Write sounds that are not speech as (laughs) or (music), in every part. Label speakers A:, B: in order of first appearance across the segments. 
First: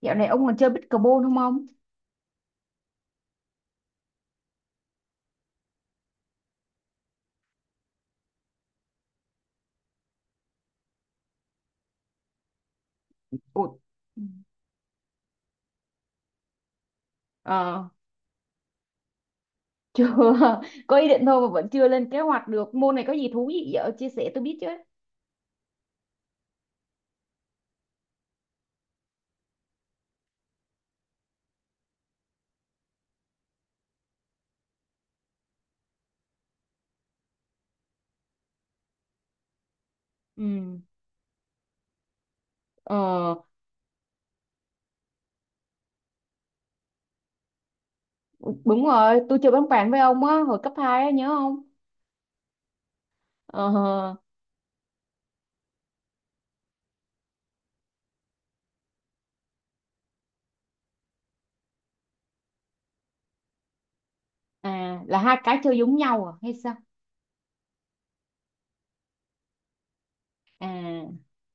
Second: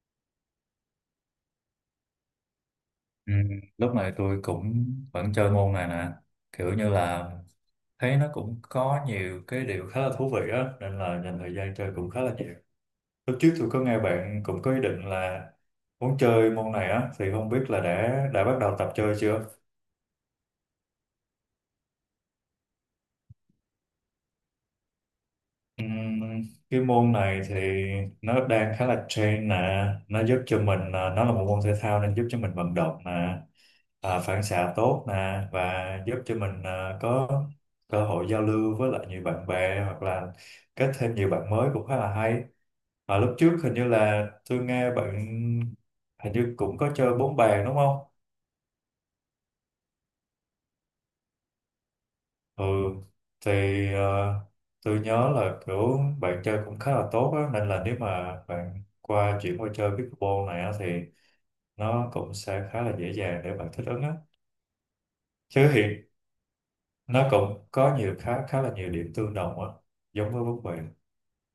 A: Dạo này ông còn chơi pickleball không ông?
B: Ừ, lúc này tôi cũng vẫn chơi môn này nè, kiểu như là thấy nó cũng có nhiều cái điều khá là thú vị á nên là dành thời gian chơi cũng khá là nhiều. Lúc trước
A: Ủa,
B: tôi có nghe bạn cũng có ý định là muốn chơi môn này á, thì không biết là
A: ờ,
B: đã bắt đầu tập chơi chưa.
A: chưa, (laughs) có ý định thôi mà vẫn chưa lên kế hoạch được. Môn này có gì thú vị vậy? Ờ, Chia sẻ tôi biết chứ.
B: Ừm, cái môn này thì nó đang khá là trend nè, nó giúp cho mình nó là một môn thể thao nên giúp cho mình vận động nè, phản xạ tốt nè, và giúp cho mình có cơ hội giao lưu với lại nhiều bạn bè hoặc là
A: Ừ.
B: kết thêm nhiều bạn mới, cũng khá là hay.
A: Ờ,
B: Lúc trước hình như là tôi nghe bạn hình như cũng có chơi bóng bàn đúng không?
A: đúng rồi, tôi chơi bóng bàn với ông á, hồi cấp 2 á, nhớ không?
B: Ừ, thì
A: Ờ,
B: ờ, tôi nhớ là kiểu bạn chơi cũng khá là tốt á, nên là nếu mà bạn chuyển qua chơi pickleball này á, thì nó cũng sẽ khá là dễ dàng để bạn thích ứng á.
A: à, là hai cái
B: Chứ
A: chơi giống
B: hiện
A: nhau à, hay sao?
B: nó cũng có nhiều khá khá là nhiều điểm tương đồng á, giống với bóng
A: À,
B: bàn.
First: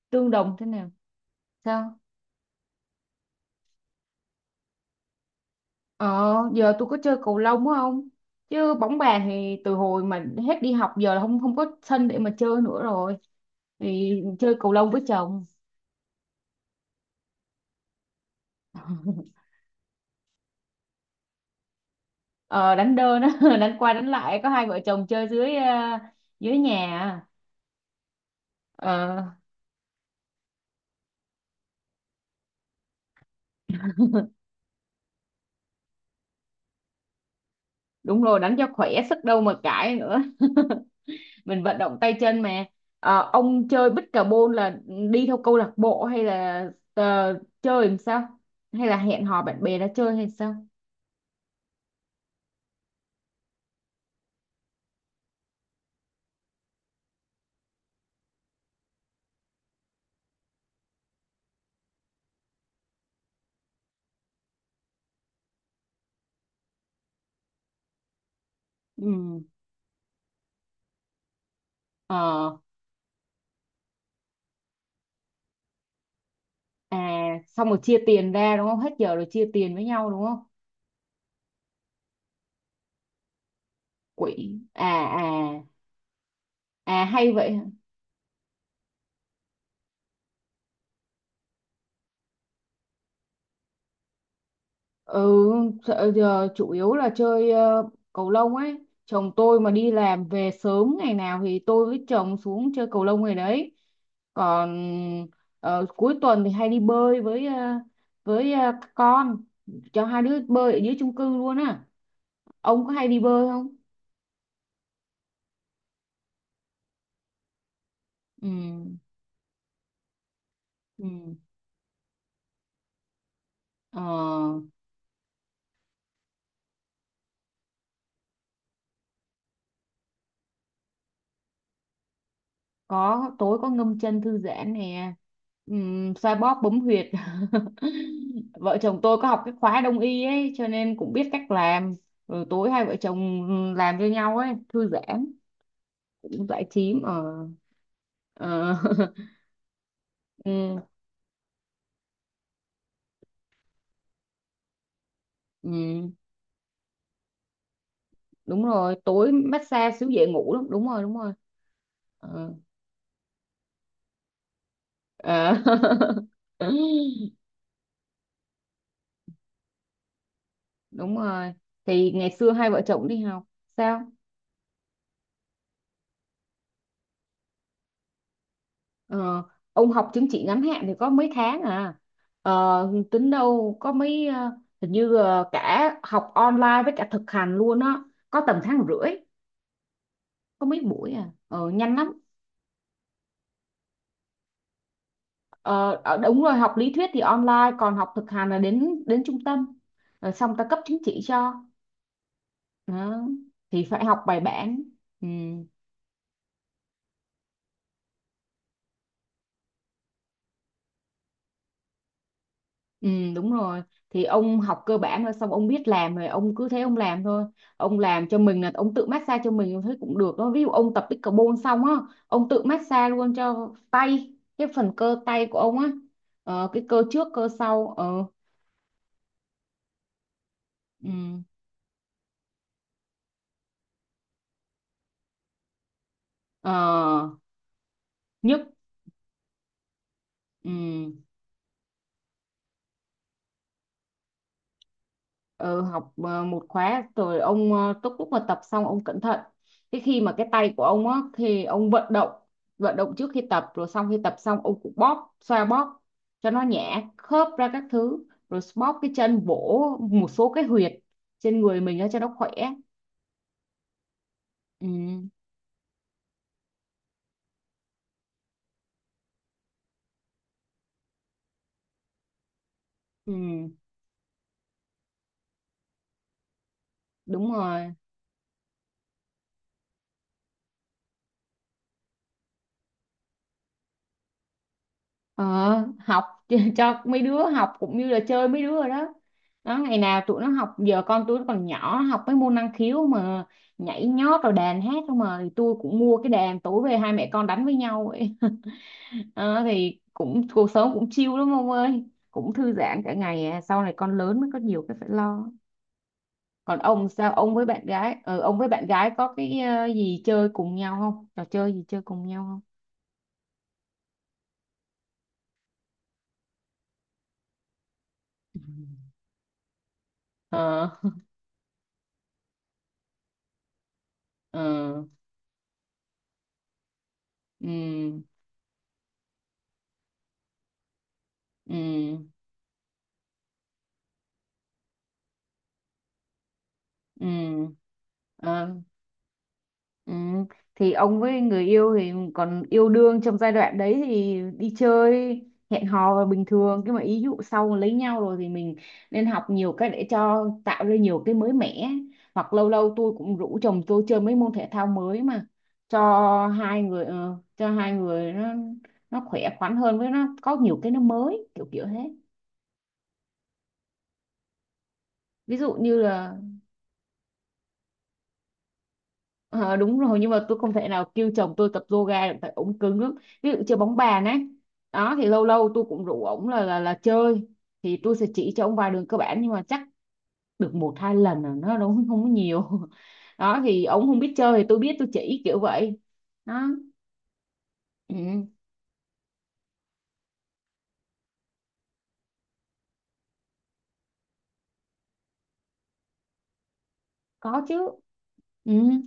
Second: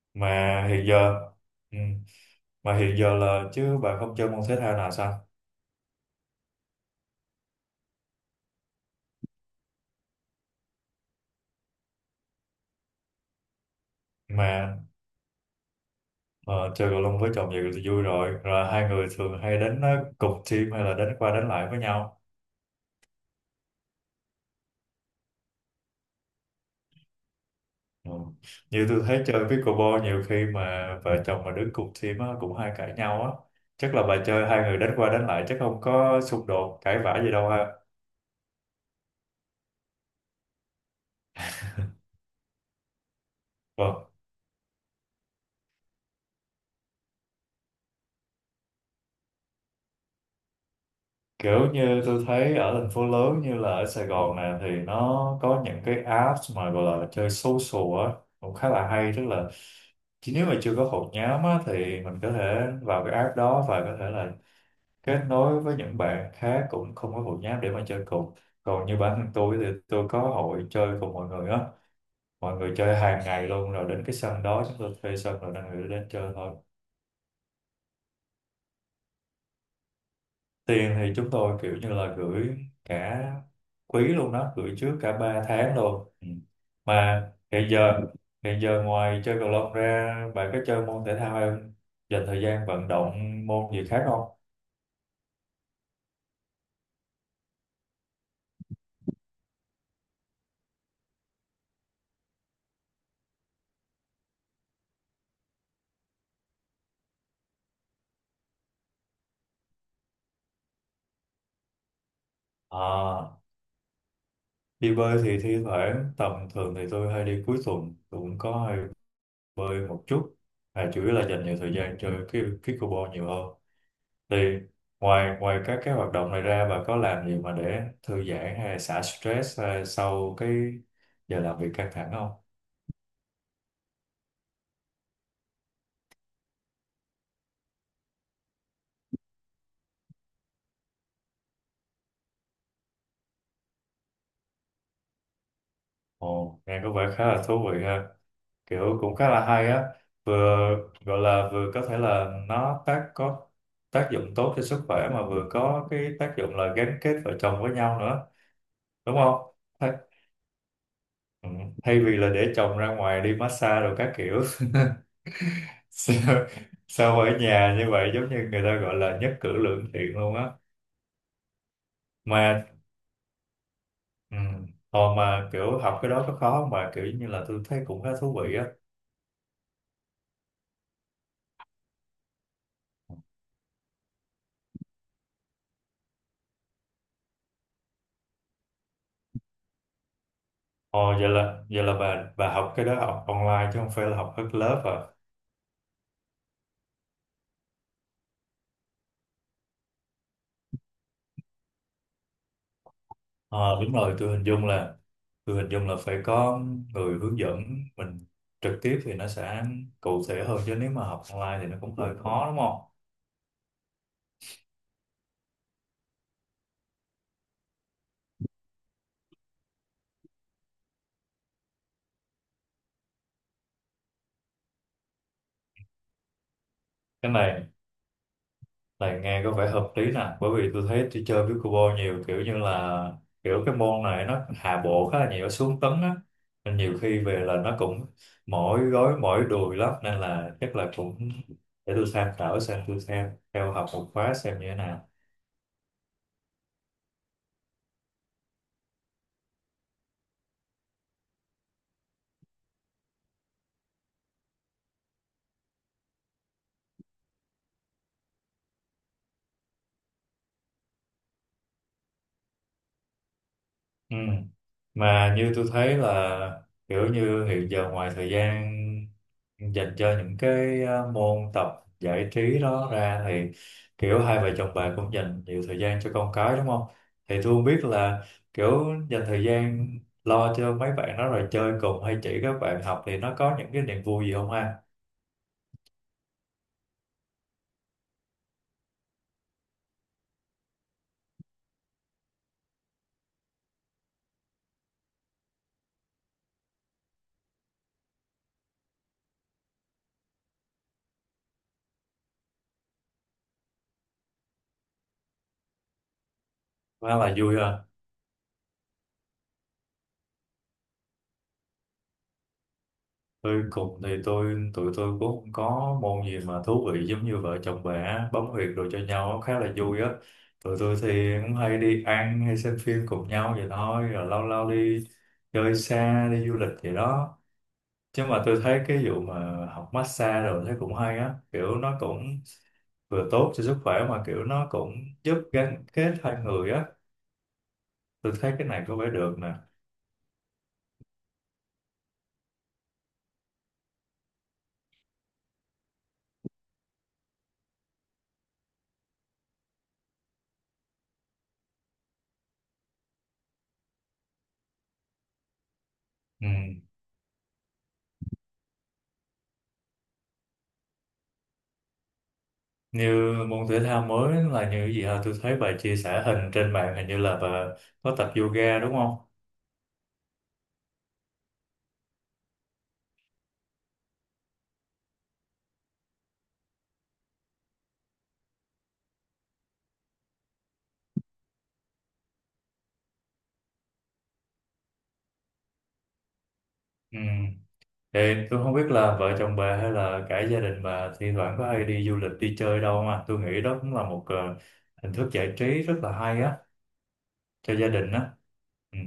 A: tương đồng thế
B: Mà hiện
A: nào?
B: giờ, ừ,
A: Sao?
B: mà hiện giờ là chứ bạn không chơi môn thể thao nào sao?
A: Ờ, giờ tôi có chơi cầu lông á không? Chứ bóng bàn thì từ hồi mà hết đi học giờ là không không có sân để mà chơi nữa rồi. Thì chơi cầu
B: mà
A: lông với chồng.
B: ờ, Chơi cầu lông với chồng vậy thì vui rồi, hai người
A: (laughs)
B: thường hay đánh cùng team hay là đánh qua đánh lại với nhau?
A: Ờ, đánh đơn á (laughs) đánh qua đánh lại có hai vợ chồng chơi dưới nhà à.
B: Ừ. Như tôi
A: Ờ,
B: thấy chơi pickleball nhiều khi mà vợ chồng mà đứng cùng team á, cũng hay cãi nhau á. Chắc là bà chơi hai người đánh qua đánh lại chắc không có xung đột, cãi vã gì đâu ha.
A: đúng rồi đánh cho khỏe sức đâu mà cãi nữa, mình vận động tay chân mà. Ờ, ông chơi
B: Vâng,
A: bích cà bôn là đi theo câu lạc bộ hay là ờ, chơi làm sao, hay là hẹn hò bạn bè ra chơi hay sao?
B: kiểu như tôi thấy ở thành phố lớn như là ở Sài Gòn này thì nó có những cái apps mà gọi là chơi social á, cũng khá là hay. Tức là chỉ nếu mà chưa có hội nhóm á, thì mình có thể vào cái app đó và có thể là kết nối với những bạn khác cũng không có hội nhóm để mà chơi cùng. Còn như bản thân
A: Ừ.
B: tôi thì tôi có hội chơi cùng mọi người á,
A: Ờ.
B: mọi người chơi hàng ngày luôn, rồi đến cái sân đó chúng tôi thuê sân rồi đang gửi đến chơi thôi.
A: À, xong rồi chia tiền ra đúng không, hết giờ rồi chia tiền với nhau đúng không?
B: Tiền thì chúng tôi kiểu như là gửi cả quý luôn
A: Quỹ
B: đó, gửi
A: à
B: trước cả 3
A: à,
B: tháng luôn. Ừ.
A: à
B: mà
A: hay vậy.
B: hiện giờ Hiện giờ ngoài chơi cầu lông ra bạn có chơi môn thể thao hay không, dành thời gian vận động môn gì khác không?
A: Ừ, sợ giờ chủ yếu là chơi cầu lông ấy. Chồng tôi mà đi làm về sớm ngày nào thì tôi với chồng xuống chơi cầu lông ngày đấy. Còn cuối tuần thì hay đi bơi các con, cho hai đứa bơi ở dưới chung cư luôn á. Ông có hay đi
B: À,
A: bơi không?
B: đi bơi thì thi thoảng, tầm thường thì tôi hay đi cuối tuần, tôi cũng
A: Ừ.
B: có hay bơi một chút. Chủ
A: Ừ.
B: yếu là dành nhiều thời gian chơi cái pickleball nhiều hơn.
A: Ờ.
B: Thì ngoài ngoài các cái hoạt động này ra, bà có làm gì mà để thư giãn hay là xả stress sau cái giờ làm việc căng thẳng không?
A: Có tối có ngâm chân thư giãn nè, xoa bóp bấm huyệt. (laughs) Vợ chồng tôi có học cái khóa đông y ấy cho nên cũng biết cách làm, rồi tối hai vợ chồng làm cho nhau ấy thư giãn,
B: Ồ,
A: giải
B: nghe có
A: trí
B: vẻ
A: ở.
B: khá là thú vị ha.
A: ờ (laughs)
B: Kiểu cũng khá là hay á, vừa
A: ừ,
B: gọi là vừa có thể là nó tác có tác dụng tốt cho sức khỏe, mà vừa có
A: ừ,
B: cái tác dụng là gắn kết vợ chồng với nhau nữa,
A: đúng rồi
B: đúng
A: tối
B: không?
A: massage xíu dễ ngủ lắm, đúng rồi đúng rồi.
B: Ừ. Thay vì là để
A: Ờ,
B: chồng ra ngoài đi massage rồi các kiểu
A: ờ.
B: (laughs) sao, sao
A: (laughs)
B: ở nhà như vậy giống như người ta gọi là nhất cử lưỡng tiện luôn á.
A: Đúng rồi, thì ngày xưa
B: mà
A: hai vợ chồng đi học. Sao?
B: ừ, hồi mà kiểu học cái đó có khó không bà, kiểu như là tôi thấy cũng khá thú vị á.
A: Ờ, ông học chứng chỉ ngắn hạn thì có mấy tháng à, tính đâu có mấy, hình như cả học online với cả thực hành luôn á, có tầm tháng rưỡi, có mấy buổi
B: Ồ,
A: à,
B: vậy là
A: nhanh lắm.
B: bà học cái đó học online chứ không phải là học hết lớp à?
A: Ờ, ờ, đúng rồi, học lý thuyết thì online còn học thực hành là đến đến trung tâm rồi xong ta cấp chứng chỉ cho. Đó.
B: Ờ,
A: Thì
B: đúng
A: phải
B: rồi.
A: học
B: Tôi
A: bài
B: hình dung
A: bản.
B: là
A: Ừ.
B: phải có người hướng dẫn mình trực tiếp thì nó sẽ cụ thể hơn, chứ nếu mà học online thì nó cũng hơi khó đúng không.
A: Ừ đúng rồi, thì ông học cơ bản rồi xong ông biết làm rồi ông cứ thế ông làm thôi. Ông làm cho mình, là ông tự massage cho mình thấy cũng được đó, ví dụ ông tập pickleball xong á ông tự massage luôn cho tay, cái phần cơ tay của ông á, cái cơ trước
B: Cái
A: cơ
B: này
A: sau. Ờ
B: Này nghe có vẻ hợp lý nè, bởi vì tôi thấy tôi
A: ừ,
B: chơi pickleball nhiều kiểu như là kiểu cái môn này nó hạ bộ khá là nhiều, nó xuống tấn á,
A: ờ,
B: nên nhiều khi về là nó cũng
A: nhức.
B: mỏi gối mỏi đùi lắm, nên là
A: Ừ.
B: chắc là cũng để tôi tham khảo xem, tôi xem theo học một khóa xem như thế nào.
A: Ừ, học một khóa rồi ông lúc lúc mà tập xong ông cẩn thận, cái khi mà cái tay của ông á thì ông vận động, vận động trước khi tập rồi xong khi tập xong ông cũng bóp xoa bóp cho nó nhả khớp ra các thứ, rồi bóp cái chân vỗ một số cái huyệt trên người mình á cho nó khỏe.
B: Ừ.
A: Ừ,
B: Mà như tôi thấy là kiểu như hiện giờ ngoài thời gian dành cho những cái môn tập giải trí đó ra, thì
A: ừ,
B: kiểu hai vợ chồng bà cũng dành nhiều thời gian cho con cái đúng không? Thì
A: đúng
B: tôi không biết
A: rồi.
B: là kiểu dành thời gian lo cho mấy bạn đó rồi chơi cùng hay chỉ các bạn học thì nó có những cái niềm vui gì không ha?
A: Ờ, học. (laughs) Cho mấy đứa học cũng như là chơi mấy đứa rồi đó. Đó, ngày nào tụi nó học, giờ con tụi nó còn nhỏ nó học mấy môn năng khiếu mà, nhảy nhót rồi đàn hát không mà, thì tôi cũng mua cái đàn tối về hai mẹ con đánh với nhau vậy. (laughs) Ờ, thì cũng cuộc sống cũng chill lắm ông ơi, cũng thư giãn cả ngày à. Sau này con lớn mới có nhiều cái phải lo. Còn ông
B: Nó
A: sao,
B: là
A: ông
B: vui
A: với bạn
B: ha.
A: gái có cái gì chơi cùng nhau không, trò chơi gì chơi cùng nhau không?
B: Tôi cùng thì tôi Tụi tôi cũng không có môn gì mà thú vị giống như vợ chồng bè bấm
A: Ừ.
B: huyệt đồ cho nhau, nó khá là vui á. Tụi
A: Ờ.
B: tôi thì cũng hay đi ăn hay xem phim cùng nhau vậy thôi, rồi lâu lâu
A: Ờ.
B: đi chơi xa, đi du lịch vậy đó.
A: Ừ.
B: Chứ mà tôi thấy cái vụ mà học massage rồi thấy cũng hay á, kiểu nó
A: Ừ.
B: cũng vừa tốt cho sức khỏe, mà kiểu nó cũng giúp gắn kết hai người á,
A: Ừ.
B: tôi thấy
A: Ờ,
B: cái này có vẻ được nè.
A: ừ. Thì ông với người yêu thì còn yêu đương trong giai đoạn đấy thì đi chơi hẹn hò là bình thường, nhưng mà ý dụ sau mà lấy nhau rồi thì mình nên học nhiều cách để cho tạo ra nhiều cái mới mẻ, hoặc lâu lâu tôi cũng rủ chồng tôi chơi mấy môn thể thao mới, mà cho
B: Ừ.
A: hai người nó khỏe khoắn hơn, với nó có nhiều cái nó mới kiểu kiểu thế.
B: Như môn thể thao mới là như cái gì hả? Tôi thấy
A: Ví dụ
B: bà chia
A: như
B: sẻ
A: là,
B: hình trên mạng, hình như là bà có tập yoga đúng không.
A: Ờ, đúng rồi nhưng mà tôi không thể nào kêu chồng tôi tập yoga được tại ổng cứng lắm. Ví dụ chơi bóng bàn ấy, đó thì lâu lâu tôi cũng rủ ổng là chơi, thì tôi sẽ chỉ cho ổng vài đường cơ bản nhưng mà chắc được một hai lần là nó đúng, (laughs) không có nhiều. (laughs) Đó thì ổng không biết chơi thì tôi biết tôi chỉ kiểu vậy đó.
B: Ừ. Thì
A: Ừ,
B: tôi không biết là vợ chồng bà hay là cả gia đình bà thi thoảng có hay đi du lịch, đi chơi đâu, mà tôi nghĩ đó cũng là một hình thức giải trí rất là hay á
A: có
B: cho
A: chứ.
B: gia đình á.
A: Ừ.
B: Ừ.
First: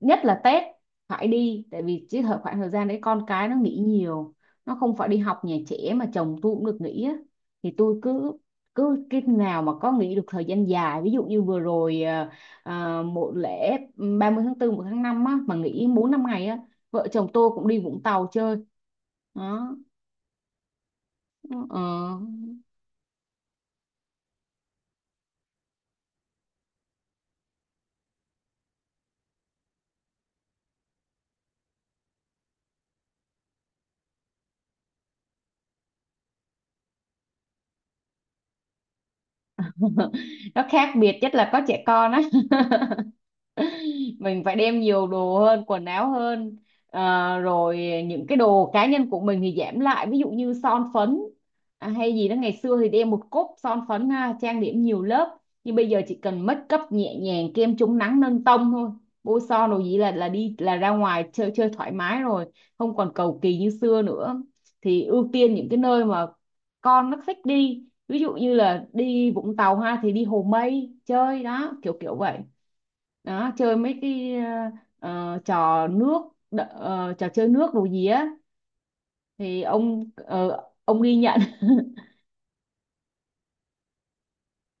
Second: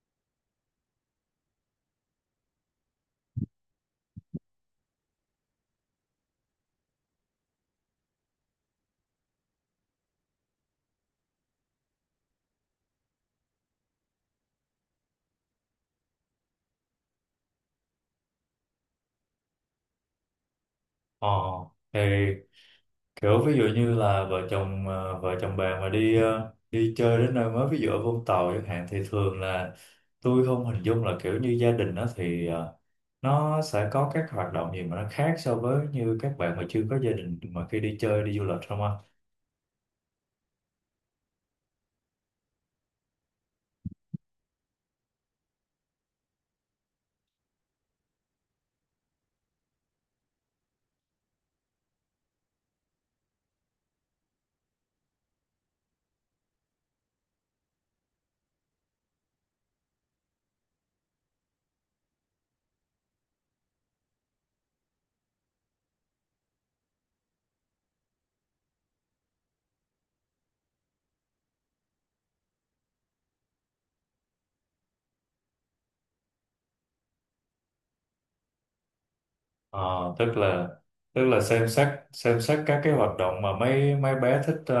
A: Nhất là Tết phải đi, tại vì cái khoảng thời gian đấy con cái nó nghỉ nhiều, nó không phải đi học nhà trẻ mà chồng tôi cũng được nghỉ á, thì tôi cứ cứ cái nào mà có nghỉ được thời gian dài, ví dụ như vừa rồi à, à, một lễ 30 tháng 4 một tháng 5 á mà nghỉ 4 5 ngày á, vợ chồng tôi cũng đi Vũng Tàu chơi đó.
B: Ờ.
A: Ờ.
B: Thì kiểu ví dụ như là vợ chồng bạn mà đi chơi đến nơi mới ví dụ ở Vũng Tàu chẳng hạn, thì thường là tôi không hình dung là kiểu như gia đình đó thì nó sẽ có các hoạt động gì mà nó khác so với như các bạn mà chưa có gia đình mà khi đi chơi đi du lịch không anh.
A: (laughs) Nó khác biệt nhất là có trẻ con á, mình phải đem nhiều đồ hơn, quần áo hơn. Ờ, rồi những cái đồ cá nhân của mình thì giảm lại, ví dụ như son phấn, à, hay gì đó, ngày xưa thì đem một cốc son phấn ha, trang điểm nhiều lớp nhưng bây giờ chỉ cần make up nhẹ nhàng, kem chống nắng nâng tông thôi, bôi son đồ gì là đi, là ra ngoài chơi chơi thoải mái rồi, không còn cầu kỳ như xưa nữa. Thì ưu tiên những cái nơi mà con nó thích đi, ví dụ như là đi Vũng Tàu ha thì đi Hồ Mây chơi đó kiểu kiểu vậy. Đó, chơi mấy cái trò nước, trò chơi nước đồ gì á, thì
B: Ờ,
A: ông
B: tức
A: ờ,
B: là
A: ông ghi
B: tức
A: nhận.
B: là
A: (laughs)
B: xem xét các cái hoạt động mà mấy mấy bé thích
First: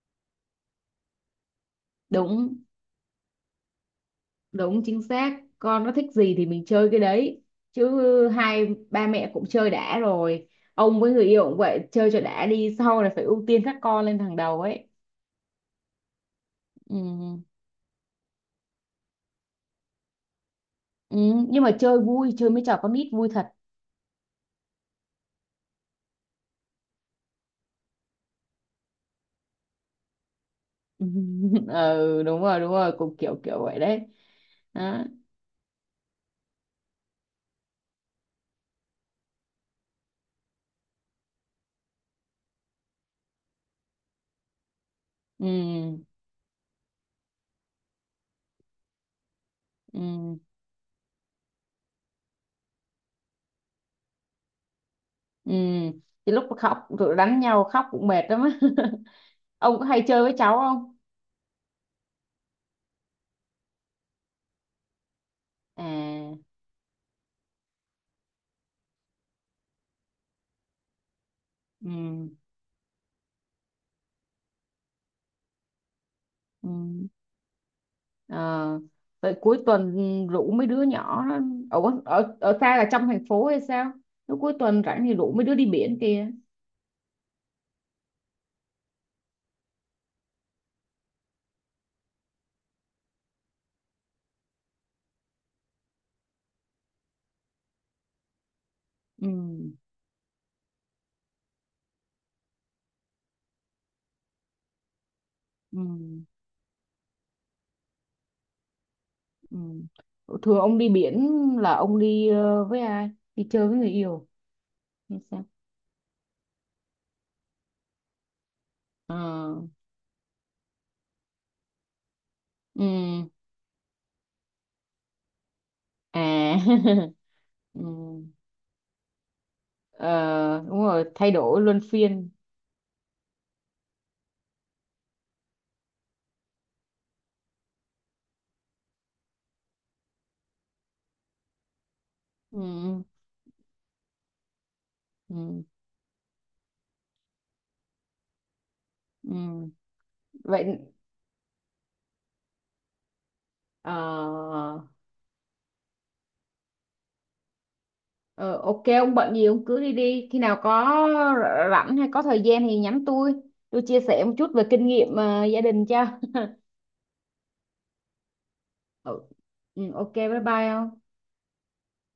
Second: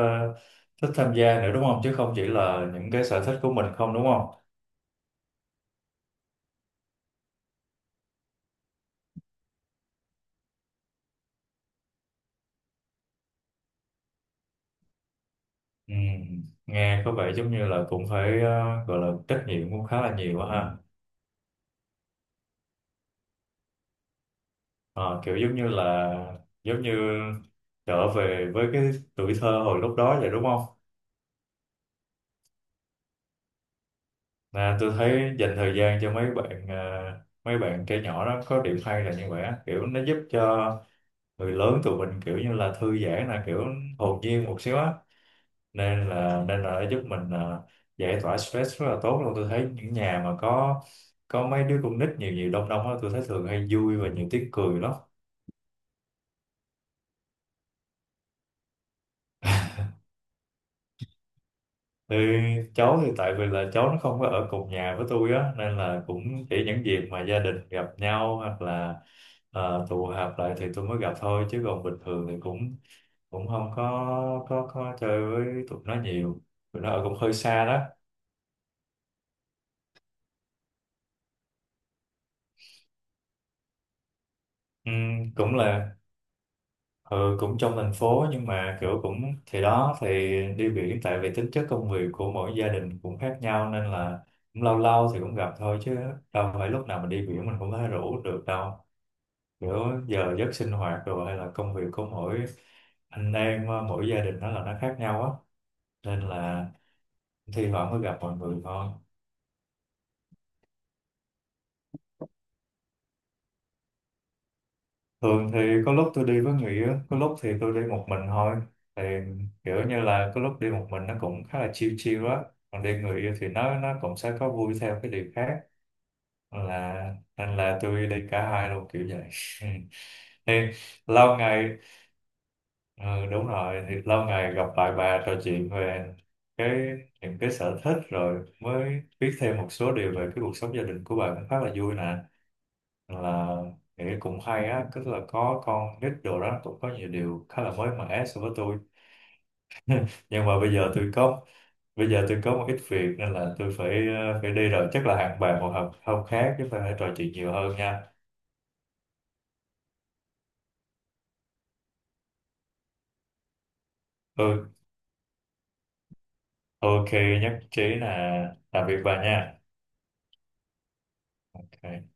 B: thích tham gia nữa, đúng không, chứ không chỉ
A: Đúng,
B: là những cái sở thích của mình không, đúng không.
A: đúng chính xác, con nó thích gì thì mình chơi cái đấy, chứ hai ba mẹ cũng chơi đã rồi. Ông với người yêu cũng vậy, chơi cho đã đi, sau này phải ưu tiên các con lên hàng đầu ấy.
B: Ừ,
A: Ừ.
B: nghe có vẻ giống như là cũng phải gọi là trách nhiệm cũng khá là nhiều á ha.
A: Ừ. Nhưng mà chơi vui, chơi mấy trò con nít vui thật.
B: Ờ, kiểu giống như là giống như trở về với cái tuổi thơ hồi lúc đó vậy đúng không.
A: (laughs) Ừ đúng rồi đúng rồi, cũng kiểu kiểu vậy đấy
B: À, tôi
A: đó.
B: thấy dành thời gian cho mấy bạn trẻ nhỏ đó có điểm hay là như vậy á, kiểu nó giúp cho người lớn tụi mình kiểu như là thư giãn, là kiểu hồn nhiên một xíu á,
A: Ừ.
B: nên là nó giúp mình giải tỏa stress rất là tốt luôn. Tôi thấy những nhà mà
A: Ừ.
B: có mấy đứa con nít nhiều nhiều đông đông á, tôi thấy thường hay vui và nhiều tiếng cười lắm.
A: Ừ. Thì lúc khóc tụi đánh nhau khóc cũng mệt lắm á. (laughs) Ông có hay chơi với cháu không?
B: Thì cháu thì tại vì là cháu nó không có ở cùng nhà với tôi á, nên là cũng
A: À.
B: chỉ những dịp mà gia đình gặp nhau hoặc là tụ họp lại thì tôi mới gặp thôi, chứ còn
A: Ừ.
B: bình thường thì cũng cũng không có chơi với tụi nó nhiều.
A: Ừ.
B: Tụi nó ở cũng hơi xa đó.
A: Ờ. Vậy cuối tuần rủ mấy đứa nhỏ đó. Ở, ở ở xa là trong thành phố hay sao? Lúc cuối tuần rảnh thì rủ mấy đứa
B: Cũng
A: đi
B: là
A: biển kia.
B: Ừ, cũng trong thành phố nhưng mà kiểu cũng thì đó thì đi biển, tại vì tính chất công việc của mỗi gia đình cũng khác nhau nên là cũng lâu lâu thì cũng gặp thôi, chứ đâu phải lúc nào mình đi biển mình cũng có thể rủ được đâu.
A: Ừ.
B: Kiểu giờ giấc sinh hoạt rồi hay là công việc của mỗi anh em mỗi gia đình nó là nó khác nhau á,
A: Ừ.
B: nên là thi thoảng mới gặp mọi người thôi.
A: Ừ. Thường ông đi biển là ông đi với ai? Đi chơi với người yêu hay sao?
B: Thường thì có lúc tôi đi với người yêu, có lúc thì tôi đi một mình thôi. Thì
A: Ờ.
B: kiểu như là có lúc đi một mình nó cũng khá là chill chill á.
A: Ừ.
B: Còn đi người yêu thì nó cũng sẽ có vui theo cái điều khác.
A: À. (laughs)
B: Là nên là
A: Ừ.
B: tôi đi cả hai luôn kiểu vậy. (laughs) Thì
A: Ờ, đúng rồi, thay
B: lâu
A: đổi
B: ngày,
A: luân phiên.
B: ừ, đúng rồi, thì lâu ngày gặp lại bà trò chuyện về cái những cái sở thích, rồi mới biết thêm một số điều về cái cuộc sống gia đình của bà cũng khá là vui nè.
A: Ừ,
B: Là nghĩ cũng hay á, tức là có
A: ừ,
B: con nít đồ đó cũng có nhiều điều khá là mới mẻ so với tôi.
A: ừ.
B: Nhưng mà
A: Vậy,
B: bây giờ tôi có một ít việc nên là tôi
A: ờ,
B: phải phải đi rồi, chắc là hẹn bạn một hôm, hôm khác chúng ta hãy trò chuyện nhiều hơn nha.
A: ờ, ok ông bận gì ông cứ đi đi, khi nào có rảnh hay có thời gian thì nhắn tôi chia sẻ một chút về
B: Ừ,
A: kinh nghiệm gia đình cho. (laughs)
B: ok, nhất trí, là tạm biệt bà
A: Ừ,
B: nha.
A: ừ, ok bye bye ông.
B: Ok.